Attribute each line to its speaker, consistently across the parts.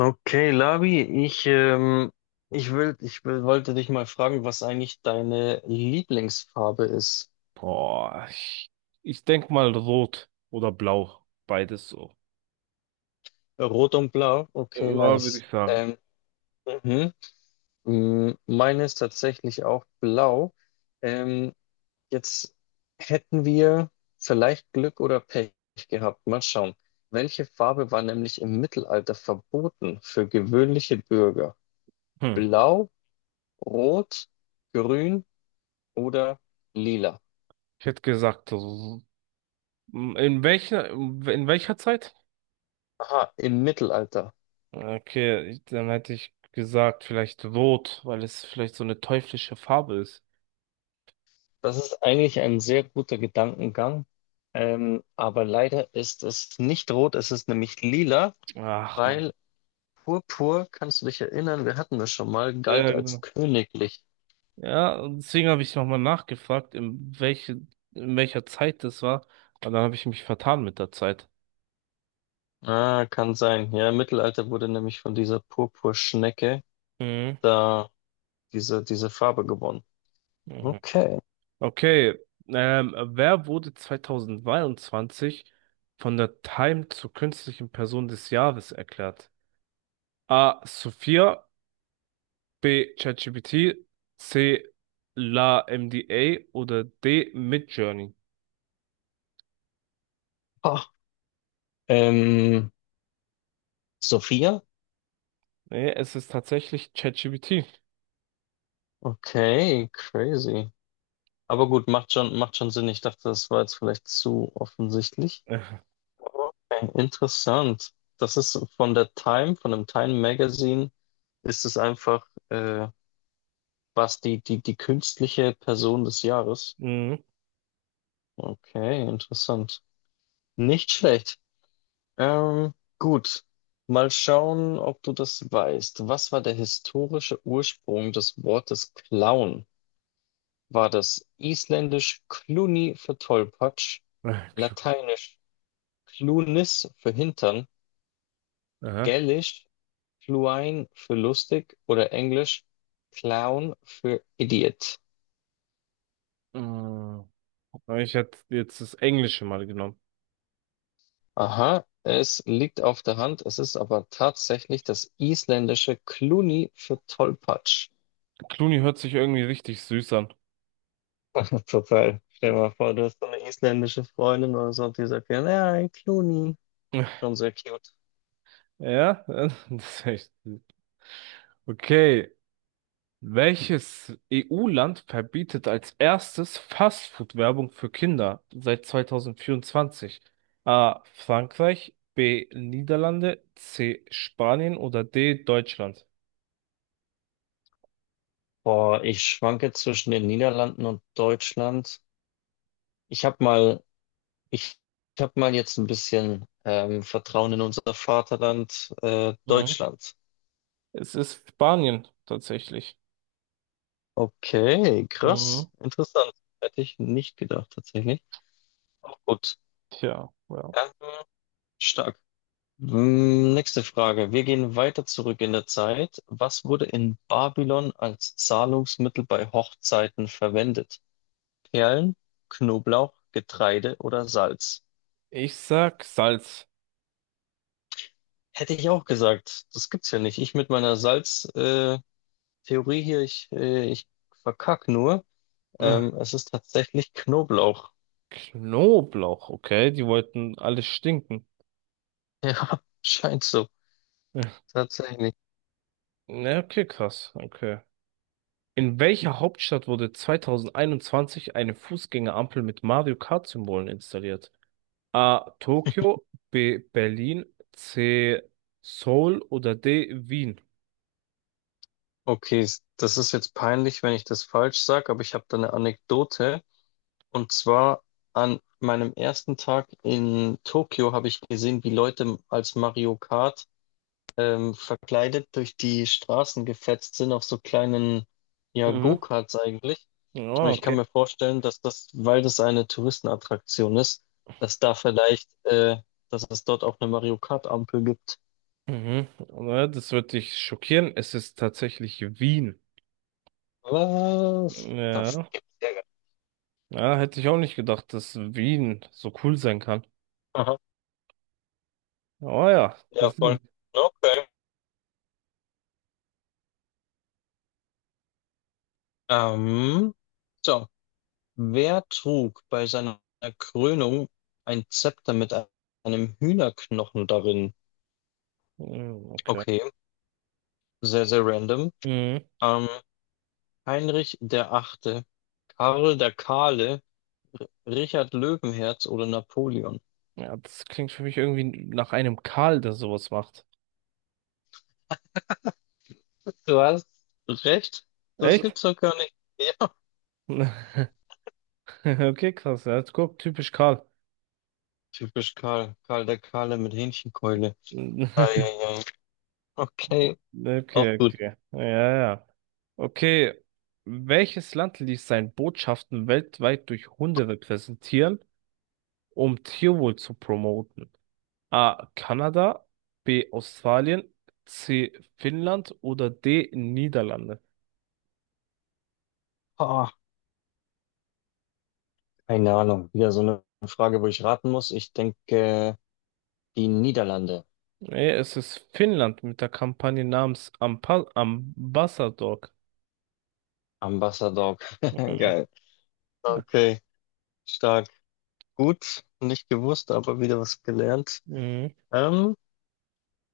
Speaker 1: Okay, Labi, ich wollte dich mal fragen, was eigentlich deine Lieblingsfarbe ist.
Speaker 2: Boah, ich denk mal rot oder blau. Beides so.
Speaker 1: Rot und Blau? Okay,
Speaker 2: Ja, würde
Speaker 1: nice.
Speaker 2: ich sagen.
Speaker 1: Mhm. Mm, meine ist tatsächlich auch blau. Ähm, Jetzt hätten wir vielleicht Glück oder Pech gehabt. Mal schauen. Welche Farbe war nämlich im Mittelalter verboten für gewöhnliche Bürger?
Speaker 2: Hm.
Speaker 1: Blau, Rot, Grün oder Lila?
Speaker 2: Ich hätte gesagt, in welcher Zeit?
Speaker 1: Aha, im Mittelalter.
Speaker 2: Okay, dann hätte ich gesagt, vielleicht rot, weil es vielleicht so eine teuflische Farbe ist.
Speaker 1: Das ist eigentlich ein sehr guter Gedankengang. Aber leider ist es nicht rot, es ist nämlich lila,
Speaker 2: Ach man.
Speaker 1: weil Purpur, kannst du dich erinnern, wir hatten das schon mal, galt
Speaker 2: Ja,
Speaker 1: als
Speaker 2: genau.
Speaker 1: königlich.
Speaker 2: Ja, und deswegen habe ich nochmal nachgefragt, in welcher Zeit das war. Und dann habe ich mich vertan mit der Zeit.
Speaker 1: Ah, kann sein. Ja, im Mittelalter wurde nämlich von dieser Purpurschnecke
Speaker 2: Mhm.
Speaker 1: da diese Farbe gewonnen.
Speaker 2: Mhm.
Speaker 1: Okay.
Speaker 2: Okay, wer wurde 2022 von der Time zur künstlichen Person des Jahres erklärt? A. Sophia, B. ChatGPT, C. LaMDA oder D. Midjourney?
Speaker 1: Ah, ähm, Sophia?
Speaker 2: Nee, es ist tatsächlich ChatGPT.
Speaker 1: Okay, crazy. Aber gut, macht schon Sinn. Ich dachte, das war jetzt vielleicht zu offensichtlich.
Speaker 2: Äh,
Speaker 1: Okay, interessant. Das ist von der Time, von dem Time Magazine, ist es einfach, was die künstliche Person des Jahres.
Speaker 2: Mhm.
Speaker 1: Okay, interessant. Nicht schlecht. Ähm, gut. Mal schauen, ob du das weißt. Was war der historische Ursprung des Wortes Clown? War das isländisch Cluni für Tollpatsch,
Speaker 2: Äh, Cl-
Speaker 1: lateinisch Clunis für Hintern,
Speaker 2: Aha.
Speaker 1: Gälisch Fluine für lustig oder Englisch Clown für Idiot?
Speaker 2: Mhm. Ich hätte jetzt das Englische mal genommen.
Speaker 1: Aha, es liegt auf der Hand, es ist aber tatsächlich das isländische Kluni für Tollpatsch.
Speaker 2: Clooney hört sich irgendwie richtig süß an.
Speaker 1: Total. Stell dir mal vor, du hast so eine isländische Freundin oder so und die sagt, ja, nein, Kluni. Schon sehr cute.
Speaker 2: Ja, das ist echt süß. Okay. Welches EU-Land verbietet als erstes Fastfood-Werbung für Kinder seit 2024? A. Frankreich, B. Niederlande, C. Spanien oder D. Deutschland?
Speaker 1: Boah, ich schwanke zwischen den Niederlanden und Deutschland. Ich habe mal, ich, ich habe mal jetzt ein bisschen Vertrauen in unser Vaterland,
Speaker 2: Mhm.
Speaker 1: Deutschland.
Speaker 2: Es ist Spanien tatsächlich.
Speaker 1: Okay, krass.
Speaker 2: Mhm.
Speaker 1: Interessant. Hätte ich nicht gedacht, tatsächlich. Auch gut.
Speaker 2: Tja, ja.
Speaker 1: Ähm, stark. Mm, nächste Frage. Wir gehen weiter zurück in der Zeit. Was wurde in Babylon als Zahlungsmittel bei Hochzeiten verwendet? Perlen, Knoblauch, Getreide oder Salz?
Speaker 2: Ich sag Salz.
Speaker 1: Hätte ich auch gesagt. Das gibt's ja nicht. Ich mit meiner Salz-Theorie hier, ich verkack nur.
Speaker 2: Äh,
Speaker 1: Es ist tatsächlich Knoblauch.
Speaker 2: Knoblauch, okay, die wollten alles stinken.
Speaker 1: Ja, scheint so. Tatsächlich.
Speaker 2: Ja, okay, krass, okay. In welcher Hauptstadt wurde 2021 eine Fußgängerampel mit Mario Kart-Symbolen installiert? A. Tokio, B. Berlin, C. Seoul oder D. Wien?
Speaker 1: Okay, das ist jetzt peinlich, wenn ich das falsch sage, aber ich habe da eine Anekdote. Und zwar an meinem ersten Tag in Tokio habe ich gesehen, wie Leute als Mario Kart verkleidet durch die Straßen gefetzt sind auf so kleinen, ja,
Speaker 2: Mhm.
Speaker 1: Go-Karts eigentlich. Und
Speaker 2: Ah,
Speaker 1: ich kann
Speaker 2: okay.
Speaker 1: mir vorstellen, dass das, weil das eine Touristenattraktion ist, dass da dass es dort auch eine Mario Kart-Ampel gibt.
Speaker 2: Mhm. Na, das wird dich schockieren. Es ist tatsächlich Wien.
Speaker 1: Was? Das
Speaker 2: Ja.
Speaker 1: gibt's ja gar nicht.
Speaker 2: Ja, hätte ich auch nicht gedacht, dass Wien so cool sein kann.
Speaker 1: Aha,
Speaker 2: Oh ja,
Speaker 1: ja,
Speaker 2: das
Speaker 1: voll.
Speaker 2: sind.
Speaker 1: Okay. Ähm, so, wer trug bei seiner Krönung ein Zepter mit einem Hühnerknochen darin?
Speaker 2: Mhm. Okay.
Speaker 1: Okay, sehr, sehr random.
Speaker 2: Mhm.
Speaker 1: Ähm, Heinrich der Achte, Karl der Kahle, Richard Löwenherz oder Napoleon?
Speaker 2: Ja, das klingt für mich irgendwie nach einem Karl, der sowas macht.
Speaker 1: Du hast recht, das
Speaker 2: Echt?
Speaker 1: gibt's doch gar nicht. Ja,
Speaker 2: Okay, krass. Ja, guck, typisch Karl.
Speaker 1: typisch Karl, Karl der Kahle mit Hähnchenkeule. Eieiei. Okay, auch
Speaker 2: Okay,
Speaker 1: gut.
Speaker 2: okay. Ja, ja. Okay. Welches Land ließ seine Botschaften weltweit durch Hunde repräsentieren, um Tierwohl zu promoten? A. Kanada, B. Australien, C. Finnland oder D. Niederlande?
Speaker 1: Ah, keine Ahnung, wieder so eine Frage, wo ich raten muss. Ich denke. Die Niederlande.
Speaker 2: Nee, es ist Finnland mit der Kampagne namens Ampa Ambassador.
Speaker 1: Ambassador. Geil. Okay, stark. Gut, nicht gewusst, aber wieder was gelernt.
Speaker 2: Mhm.
Speaker 1: Ähm,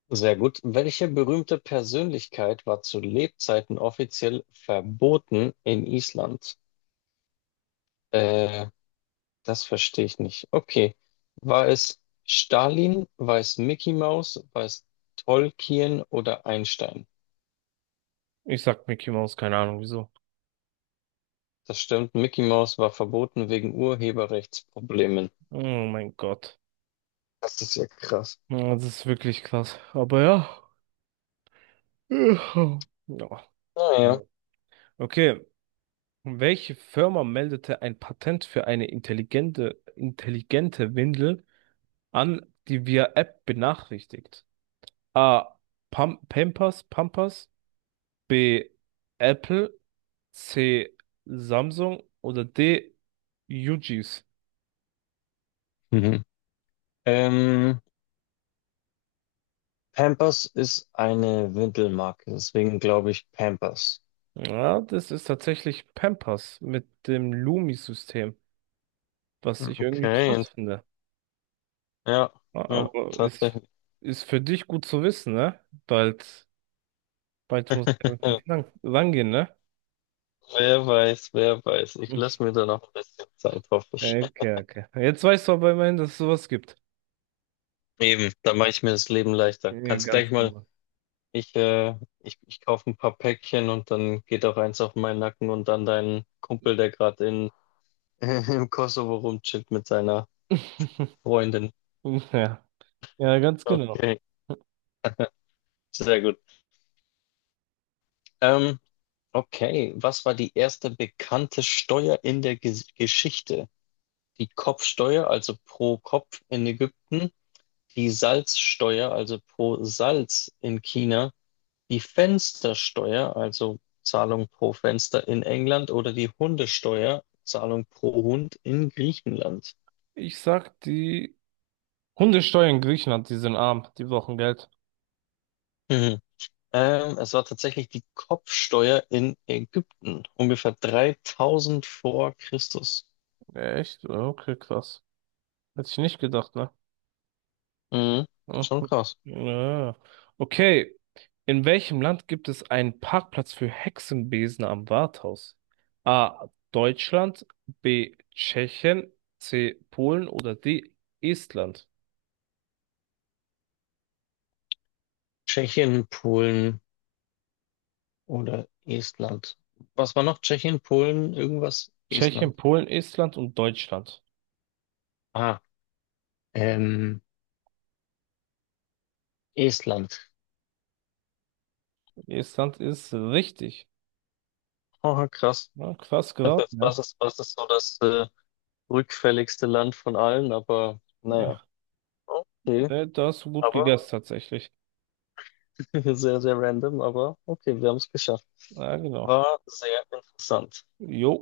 Speaker 1: sehr gut. Welche berühmte Persönlichkeit war zu Lebzeiten offiziell verboten in Island? Äh, das verstehe ich nicht. Okay. War es Stalin, war es Mickey Mouse, war es Tolkien oder Einstein?
Speaker 2: Ich sag Mickey Mouse, keine Ahnung wieso.
Speaker 1: Das stimmt. Mickey Mouse war verboten wegen Urheberrechtsproblemen.
Speaker 2: Oh mein Gott.
Speaker 1: Das ist ja krass.
Speaker 2: Ja, das ist wirklich krass. Aber ja. Ja.
Speaker 1: Naja.
Speaker 2: Okay. Welche Firma meldete ein Patent für eine intelligente Windel an, die via App benachrichtigt? A. Pampers, Pampers. B. Apple. C. Samsung. Oder D. UGs.
Speaker 1: Ähm, Pampers ist eine Windelmarke, deswegen glaube ich Pampers.
Speaker 2: Ja, das ist tatsächlich Pampers mit dem Lumi-System, was ich irgendwie
Speaker 1: Okay,
Speaker 2: krass finde.
Speaker 1: ja, ja,
Speaker 2: Aber ist,
Speaker 1: tatsächlich.
Speaker 2: ist für dich gut zu wissen, ne? Bald, bald muss ich mit den Kindern rangehen, ne?
Speaker 1: Wer weiß, wer weiß. Ich lasse
Speaker 2: Mhm.
Speaker 1: mir da noch ein bisschen Zeit, hoffe ich.
Speaker 2: Okay, okay. Jetzt weißt du aber immerhin, dass es sowas gibt.
Speaker 1: Eben, da mache ich mir das Leben leichter.
Speaker 2: Ja,
Speaker 1: Kannst gleich
Speaker 2: ganz
Speaker 1: mal,
Speaker 2: genau.
Speaker 1: ich kaufe ein paar Päckchen und dann geht auch eins auf meinen Nacken und dann deinen Kumpel, der gerade in im Kosovo rumchillt mit seiner Freundin.
Speaker 2: Ja, ja, ganz genau.
Speaker 1: Okay, sehr gut. Ähm, Okay, was war die erste bekannte Steuer in der Geschichte? Die Kopfsteuer, also pro Kopf in Ägypten, die Salzsteuer, also pro Salz in China, die Fenstersteuer, also Zahlung pro Fenster in England oder die Hundesteuer, Zahlung pro Hund in Griechenland.
Speaker 2: Ich sag, die Hundesteuer in Griechenland, die sind arm, die brauchen Geld.
Speaker 1: Mhm. Es war tatsächlich die Kopfsteuer in Ägypten, ungefähr 3000 vor Christus.
Speaker 2: Echt? Okay, krass. Hätte ich nicht gedacht, ne?
Speaker 1: Mhm.
Speaker 2: Ah,
Speaker 1: Schon krass.
Speaker 2: ah. Okay. In welchem Land gibt es einen Parkplatz für Hexenbesen am Rathaus? A. Deutschland, B. Tschechien, C. Polen oder D. Estland?
Speaker 1: Tschechien, Polen, oder Estland. Was war noch? Tschechien, Polen, irgendwas? Estland.
Speaker 2: Tschechien, Polen, Estland und Deutschland.
Speaker 1: Ah, ähm, Estland.
Speaker 2: Estland ist richtig.
Speaker 1: Oh, krass.
Speaker 2: Na, krass
Speaker 1: Das ist,
Speaker 2: geraten, ja.
Speaker 1: was ist so das rückfälligste Land von allen? Aber naja, okay.
Speaker 2: Ne, da hast du gut
Speaker 1: Aber
Speaker 2: gegessen tatsächlich.
Speaker 1: sehr, sehr random, aber okay, wir haben es geschafft.
Speaker 2: Ja, genau.
Speaker 1: War sehr interessant.
Speaker 2: Jo.